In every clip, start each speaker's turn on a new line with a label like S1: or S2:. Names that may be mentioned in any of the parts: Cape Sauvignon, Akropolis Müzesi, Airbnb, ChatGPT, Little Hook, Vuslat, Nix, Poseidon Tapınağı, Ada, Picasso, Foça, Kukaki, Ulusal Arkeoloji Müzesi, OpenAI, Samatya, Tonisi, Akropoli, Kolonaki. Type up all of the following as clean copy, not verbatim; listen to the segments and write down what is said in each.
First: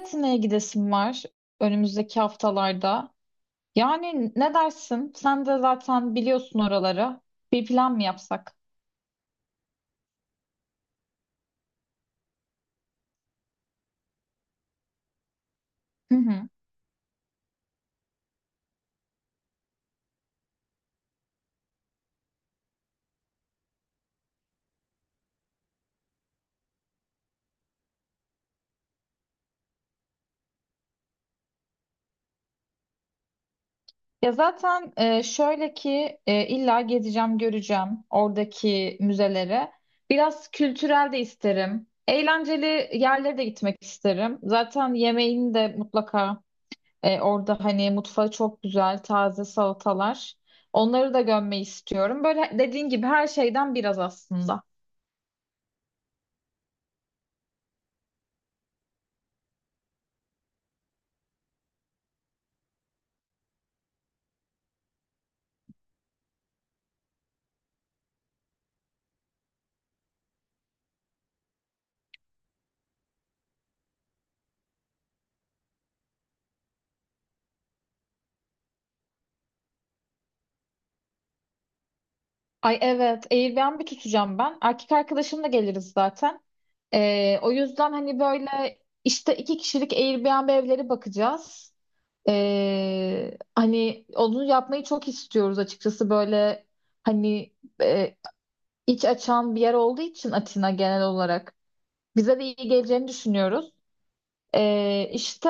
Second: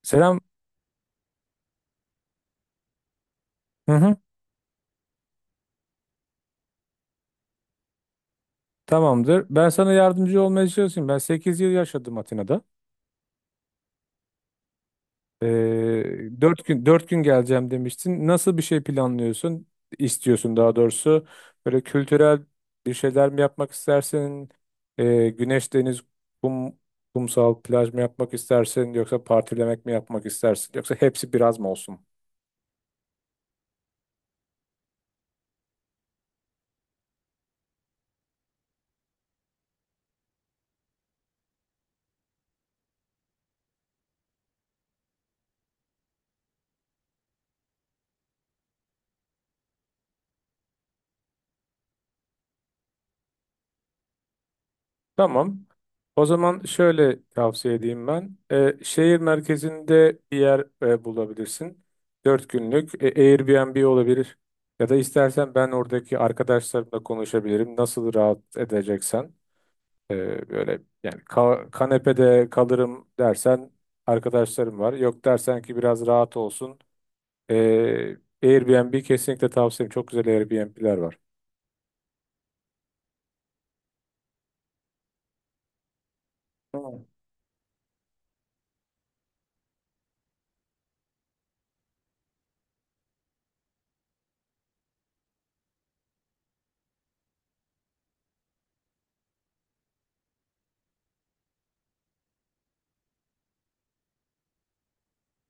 S1: Atina'ya
S2: Selam.
S1: gidesim var önümüzdeki haftalarda.
S2: Hı hı.
S1: Yani ne dersin? Sen de zaten biliyorsun oraları. Bir plan mı yapsak?
S2: Tamamdır. Ben sana yardımcı olmaya çalışayım. Ben 8 yıl yaşadım Atina'da. Ee,
S1: Hı hı.
S2: 4 gün dört gün geleceğim demiştin. Nasıl bir şey planlıyorsun? İstiyorsun daha doğrusu. Böyle kültürel bir şeyler mi yapmak istersin? Güneş, deniz, kum, kumsal, plaj mı yapmak istersin? Yoksa partilemek mi yapmak istersin? Yoksa hepsi biraz mı olsun?
S1: Ya zaten şöyle ki illa gezeceğim, göreceğim oradaki müzelere. Biraz kültürel de isterim. Eğlenceli yerlere de gitmek isterim. Zaten yemeğini de mutlaka orada hani mutfağı çok güzel, taze salatalar. Onları da görmeyi istiyorum. Böyle dediğin gibi her şeyden biraz aslında.
S2: Tamam. O zaman şöyle tavsiye edeyim ben. Şehir merkezinde bir yer bulabilirsin. 4 günlük Airbnb olabilir. Ya da istersen ben oradaki arkadaşlarımla konuşabilirim. Nasıl rahat edeceksen. Böyle yani kanepede kalırım dersen arkadaşlarım var. Yok dersen ki biraz rahat olsun. Ee, Airbnb kesinlikle tavsiyem. Çok güzel Airbnb'ler var.
S1: Ay evet, Airbnb tutacağım ben. Erkek arkadaşımla geliriz zaten.
S2: Tamam.
S1: O yüzden hani böyle işte iki kişilik Airbnb evleri bakacağız. Hani onu yapmayı çok istiyoruz açıkçası böyle hani e, iç açan bir yer olduğu için Atina genel olarak bize de iyi geleceğini düşünüyoruz. İşte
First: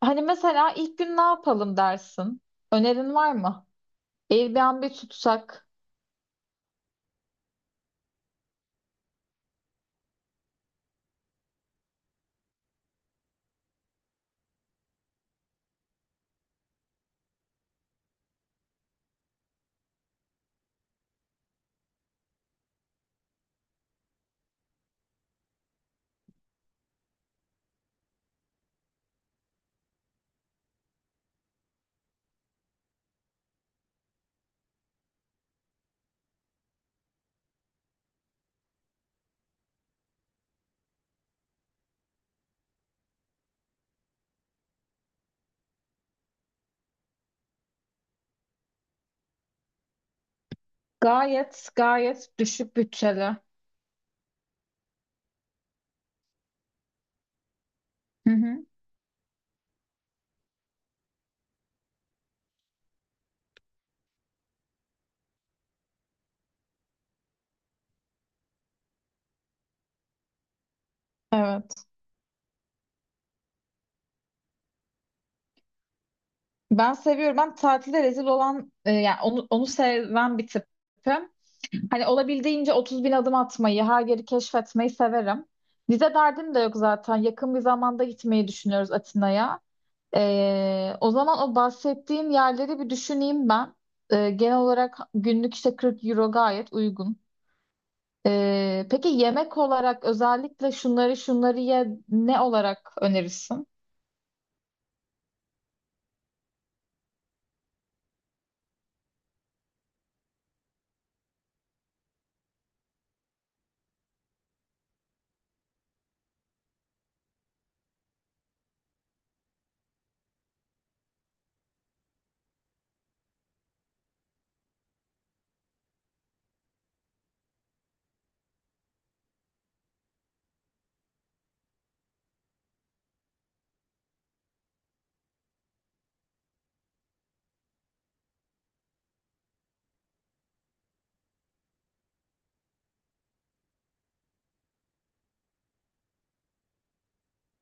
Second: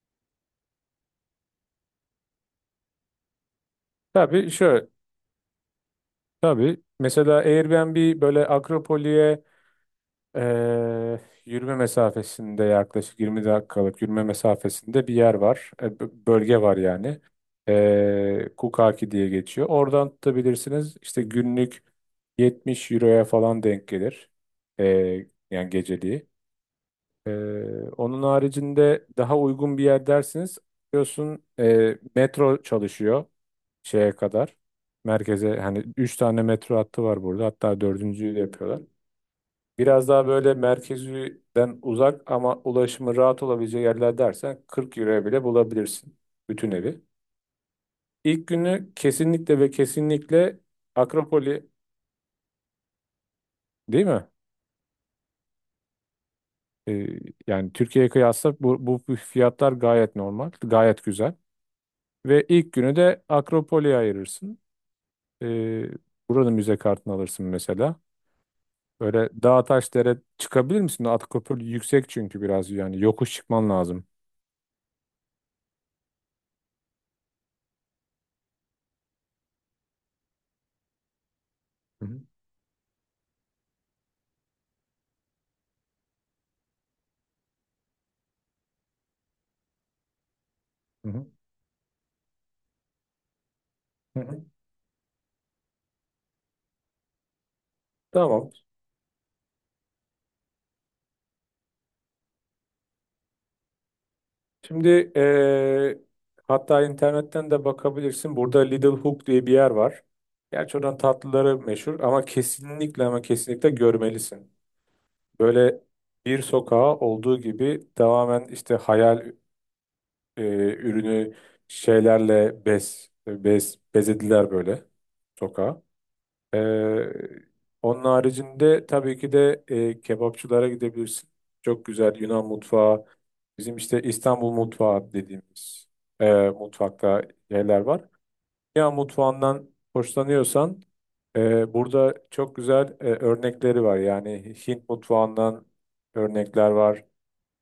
S1: hani mesela ilk gün ne yapalım dersin? Önerin var mı?
S2: Tabii şöyle.
S1: Airbnb tutsak.
S2: Tabii. Mesela Airbnb böyle Akropoli'ye, Ee, yürüme mesafesinde, yaklaşık 20 dakikalık yürüme mesafesinde bir yer var. Bölge var yani. Kukaki diye geçiyor. Oradan tutabilirsiniz. İşte günlük 70 euroya falan denk gelir. Yani geceliği. Ee, Onun haricinde daha uygun bir yer dersiniz. Biliyorsun metro çalışıyor şeye kadar. Merkeze hani 3 tane metro hattı var burada. Hatta dördüncüyü de yapıyorlar. Biraz daha böyle merkezden uzak ama ulaşımı rahat olabileceği yerler dersen 40 euroya bile bulabilirsin bütün evi. İlk günü kesinlikle ve kesinlikle Akropoli,
S1: Gayet gayet düşük bütçeli.
S2: değil mi? Ee, Yani Türkiye'ye
S1: Hı
S2: kıyasla
S1: hı.
S2: bu fiyatlar gayet normal, gayet güzel. Ve ilk günü de Akropoli'ye ayırırsın. Ee, Buranın müze kartını alırsın mesela. Böyle dağ taş dere çıkabilir misin? Akropoli
S1: Evet.
S2: yüksek çünkü biraz yani yokuş çıkman lazım.
S1: Ben seviyorum. Ben tatilde rezil olan yani onu seven bir tipim.
S2: Hı
S1: Hani
S2: hı.
S1: olabildiğince 30 bin adım atmayı, her yeri keşfetmeyi severim. Vize derdim de yok zaten. Yakın bir zamanda gitmeyi düşünüyoruz Atina'ya. E,
S2: Hı
S1: o
S2: hı.
S1: zaman o bahsettiğim yerleri bir düşüneyim ben.
S2: Hı
S1: E,
S2: hı.
S1: genel olarak günlük işte 40 euro gayet uygun.
S2: Tamam.
S1: E, peki yemek olarak özellikle şunları şunları ye ne olarak önerirsin?
S2: Şimdi eee, hatta internetten de bakabilirsin. Burada Little Hook diye bir yer var. Gerçi oradan tatlıları meşhur ama kesinlikle ama kesinlikle görmelisin. Böyle bir sokağa olduğu gibi tamamen işte hayal eee, ürünü şeylerle bez bezediler böyle sokağı. Ee, Onun haricinde tabii ki de kebapçılara gidebilirsin. Çok güzel Yunan mutfağı, bizim işte İstanbul mutfağı dediğimiz mutfakta yerler var. Ya mutfağından hoşlanıyorsan burada çok güzel örnekleri var. Yani Hint mutfağından örnekler var.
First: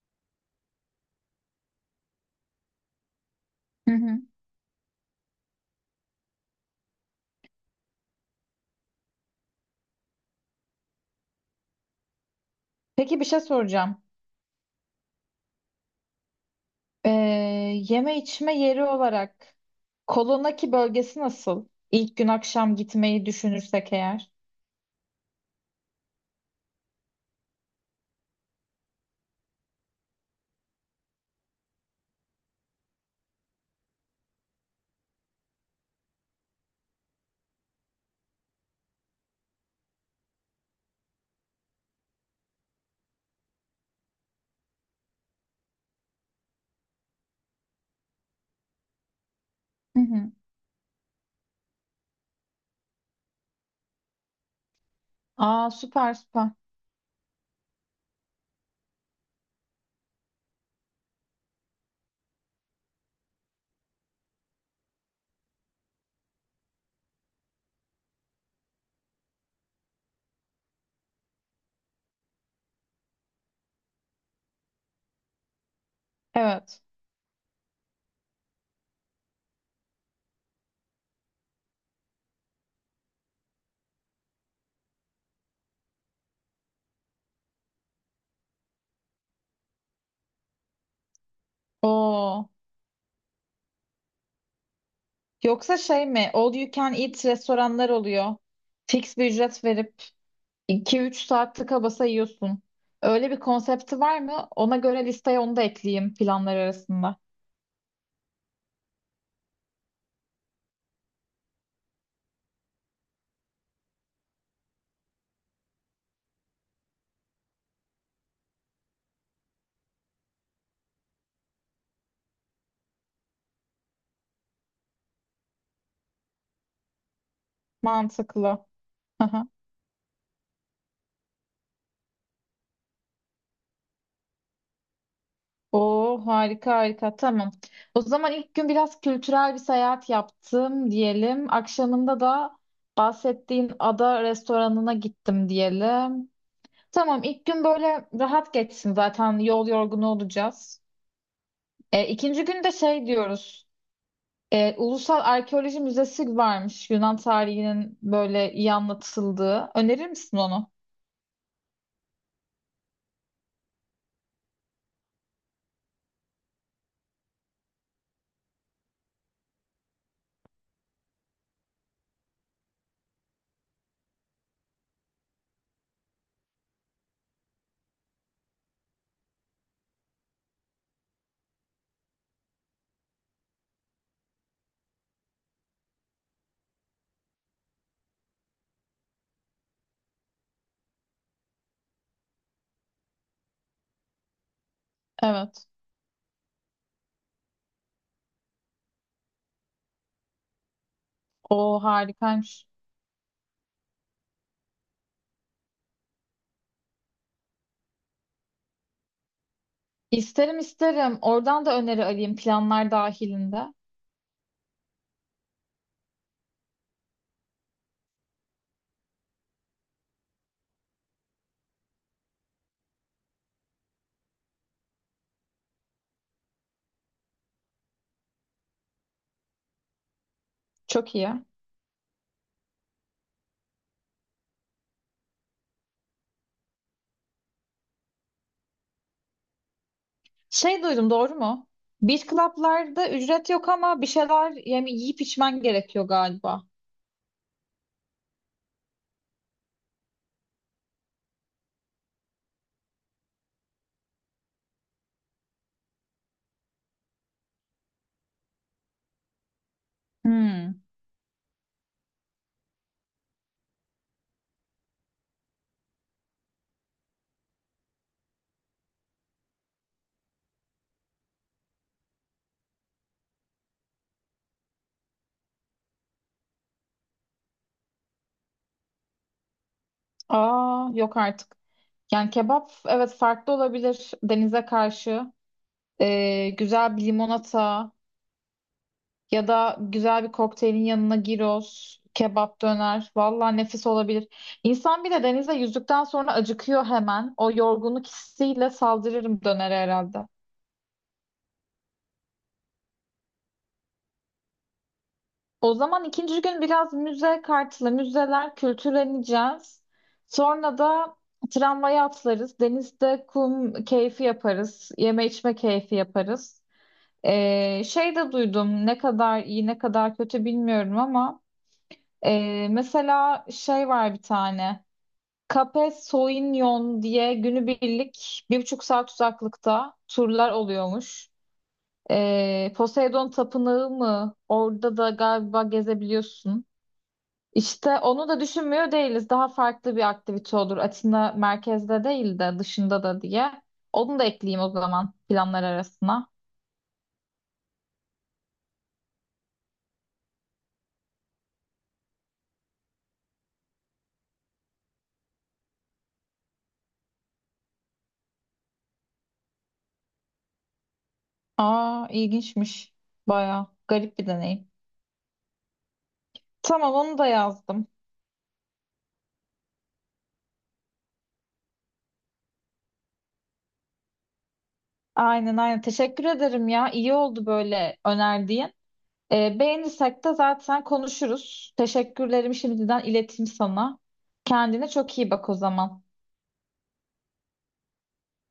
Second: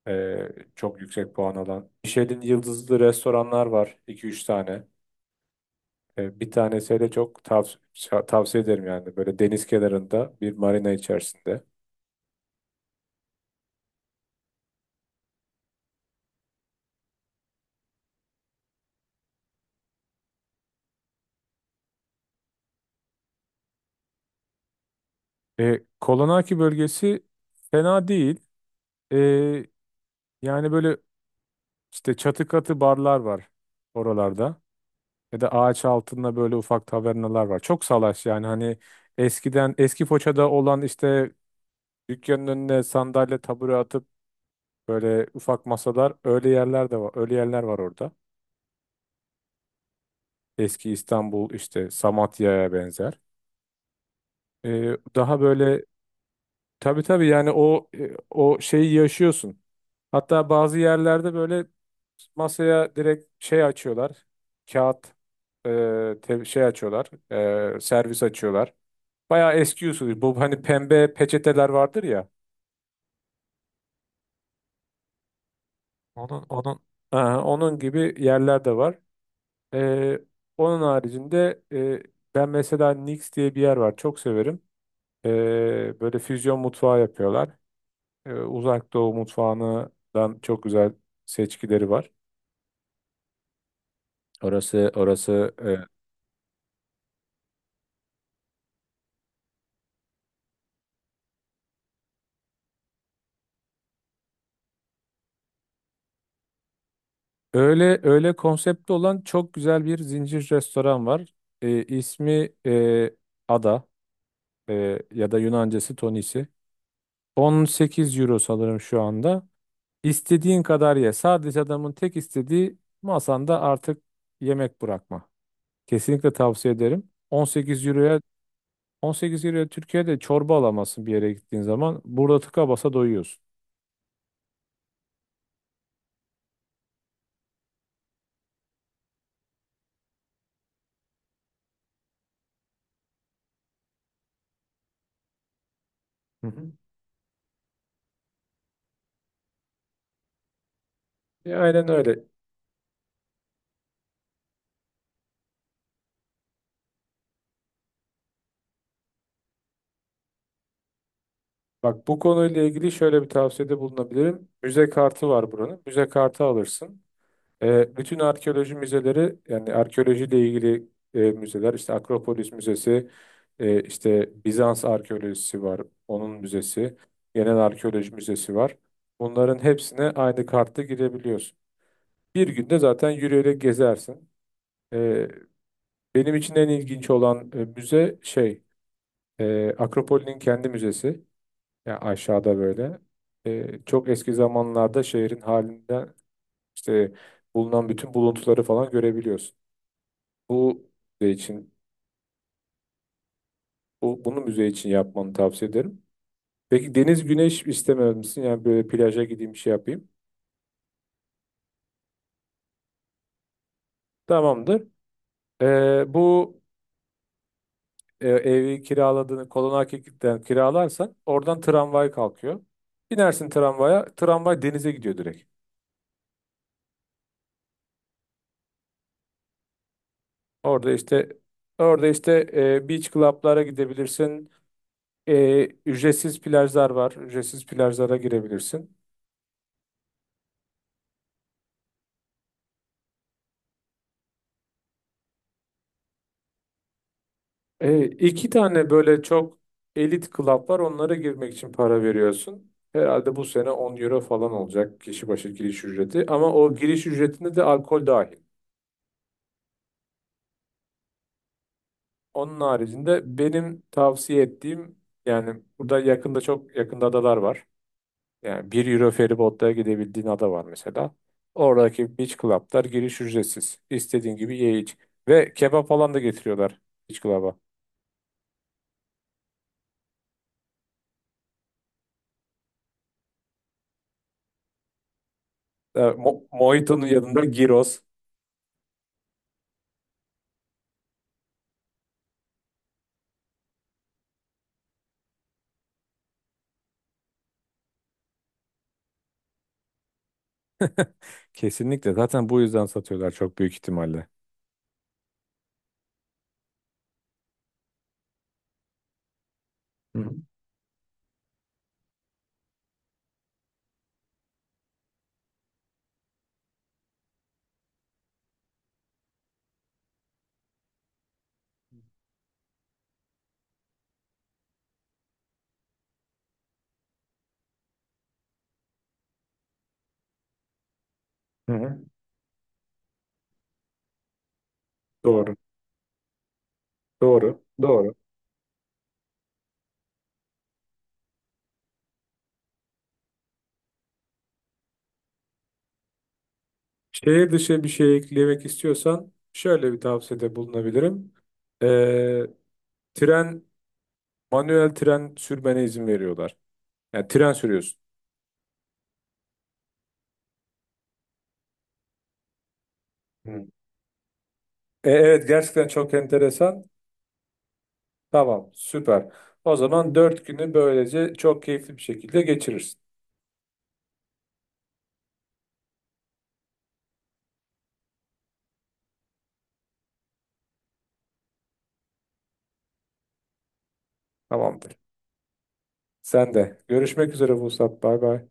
S2: E, Çok yüksek puan alan Michelin yıldızlı restoranlar var iki üç tane. Bir tane de çok tavsiye ederim yani. Böyle deniz kenarında bir marina içerisinde.
S1: Peki bir şey soracağım. Ee, Yeme içme yeri olarak Kolonaki bölgesi nasıl? İlk gün akşam gitmeyi düşünürsek eğer.
S2: Kolonaki bölgesi fena değil. E, Yani böyle işte çatı katı barlar var oralarda. Ya da ağaç altında böyle ufak tavernalar var. Çok salaş yani hani eskiden eski Foça'da olan işte dükkanın önüne sandalye tabure atıp böyle ufak masalar, öyle yerler de var. Öyle yerler var orada.
S1: Hı hı.
S2: Eski İstanbul işte Samatya'ya benzer. Daha
S1: Aa
S2: böyle,
S1: süper süper.
S2: tabii tabii yani o o şeyi yaşıyorsun. Hatta bazı yerlerde böyle masaya direkt şey açıyorlar. Kağıt şey açıyorlar, servis açıyorlar. Bayağı eski usul. Bu hani pembe peçeteler vardır ya. Onun onun
S1: Evet.
S2: Aha, onun gibi yerler de var. Ee, Onun haricinde ben mesela, Nix diye bir yer var. Çok severim. Böyle füzyon mutfağı yapıyorlar. Uzak Doğu mutfağından çok güzel seçkileri var.
S1: Oo.
S2: Orası orası
S1: Yoksa
S2: e,
S1: şey mi? All you can eat restoranlar oluyor. Fix bir ücret verip iki üç saat tıka basa yiyorsun. Öyle bir konsepti var mı? Ona göre listeye onu da ekleyeyim planlar arasında.
S2: öyle öyle konseptli olan çok güzel bir zincir restoran var. İsmi Ada, ya da Yunancası Tonisi. 18 euro sanırım şu anda. İstediğin kadar ye. Sadece adamın tek istediği masanda artık yemek bırakma. Kesinlikle tavsiye ederim. 18 euroya
S1: Mantıklı.
S2: 18 euroya Türkiye'de çorba alamazsın bir yere gittiğin zaman. Burada tıka basa doyuyorsun.
S1: Oo harika harika tamam. O zaman ilk gün biraz kültürel bir seyahat yaptım diyelim. Akşamında da bahsettiğin ada restoranına gittim diyelim.
S2: Hı hı.
S1: Tamam ilk gün böyle rahat geçsin zaten yol yorgunu olacağız.
S2: Aynen
S1: E,
S2: öyle.
S1: ikinci gün de şey diyoruz. E, Ulusal Arkeoloji Müzesi varmış Yunan tarihinin böyle iyi anlatıldığı. Önerir misin onu?
S2: Bak bu konuyla ilgili şöyle bir tavsiyede bulunabilirim. Müze kartı var buranın. Müze kartı alırsın. Bütün arkeoloji müzeleri, yani arkeolojiyle ilgili müzeler, işte Akropolis Müzesi, işte Bizans arkeolojisi var, onun müzesi, genel arkeoloji müzesi var. Bunların hepsine aynı kartla girebiliyorsun. Bir günde zaten yürüyerek gezersin. E, Benim için en ilginç olan müze şey, Akropol'ün kendi müzesi, yani aşağıda böyle. Çok eski zamanlarda şehrin
S1: Evet.
S2: halinden işte bulunan bütün buluntuları falan görebiliyorsun. Bu müze için,
S1: O harikaymış.
S2: bu, Bunu müze için yapmanı tavsiye ederim. Peki deniz, güneş istemez misin? Yani böyle plaja gideyim, bir şey yapayım.
S1: İsterim isterim. Oradan da öneri alayım planlar dahilinde.
S2: Tamamdır. Ee, bu Evi kiraladığını Kolonaki'den kiralarsan oradan tramvay kalkıyor. Binersin tramvaya, tramvay denize gidiyor direkt. Orada
S1: Çok
S2: işte
S1: iyi.
S2: orada işte beach club'lara gidebilirsin. Ücretsiz plajlar var. Ücretsiz plajlara girebilirsin.
S1: Şey duydum doğru mu? Beach club'larda ücret yok ama bir şeyler yani yiyip içmen gerekiyor galiba.
S2: İki tane böyle çok elit club var. Onlara girmek için para veriyorsun. Herhalde bu sene 10 euro falan olacak kişi başı giriş ücreti. Ama o giriş ücretinde de alkol dahil.
S1: Hmm.
S2: Onun haricinde benim tavsiye ettiğim, yani burada yakında çok yakında adalar var. Yani 1 euro feribotla gidebildiğin ada var mesela. Oradaki beach club'lar giriş ücretsiz. İstediğin gibi ye iç. Ve kebap falan da getiriyorlar beach club'a.
S1: Aa yok artık. Yani kebap evet farklı olabilir denize karşı. Güzel bir
S2: Mojito'nun yanında
S1: limonata
S2: gyros.
S1: ya da güzel bir kokteylin yanına gyros, kebap döner. Vallahi nefis olabilir. İnsan bir de denize yüzdükten sonra acıkıyor hemen. O yorgunluk hissiyle saldırırım dönere herhalde.
S2: Kesinlikle. Zaten bu yüzden satıyorlar çok büyük ihtimalle.
S1: O zaman ikinci gün biraz müze kartlı, müzeler kültürleneceğiz.
S2: Hı hı.
S1: Sonra da tramvaya atlarız. Denizde kum keyfi yaparız. Yeme içme keyfi yaparız. Şey de duydum ne kadar iyi ne kadar kötü bilmiyorum ama mesela şey var bir tane. Cape Sauvignon diye günübirlik bir buçuk saat uzaklıkta turlar oluyormuş.
S2: Hı. Hı.
S1: Poseidon Tapınağı mı? Orada da
S2: Doğru,
S1: galiba gezebiliyorsun.
S2: doğru,
S1: İşte
S2: doğru.
S1: onu da düşünmüyor değiliz. Daha farklı bir aktivite olur. Atina merkezde değil de dışında da diye. Onu da ekleyeyim o zaman planlar arasına.
S2: Şehir dışı bir şey eklemek istiyorsan şöyle bir tavsiyede bulunabilirim. Ee, Tren, manuel tren sürmene izin veriyorlar. Yani tren sürüyorsun.
S1: Aa ilginçmiş.
S2: Hı.
S1: Baya garip bir deneyim.
S2: Evet, gerçekten çok enteresan.
S1: Tamam onu da yazdım.
S2: Tamam, süper. O zaman 4 günü böylece çok keyifli bir şekilde geçirirsin.
S1: Aynen aynen. Teşekkür ederim ya. İyi oldu böyle önerdiğin. Beğenirsek de zaten konuşuruz. Teşekkürlerimi şimdiden ileteyim sana. Kendine
S2: Tamamdır.
S1: çok iyi bak o zaman.
S2: Sen de. Görüşmek üzere Vuslat. Bay bay.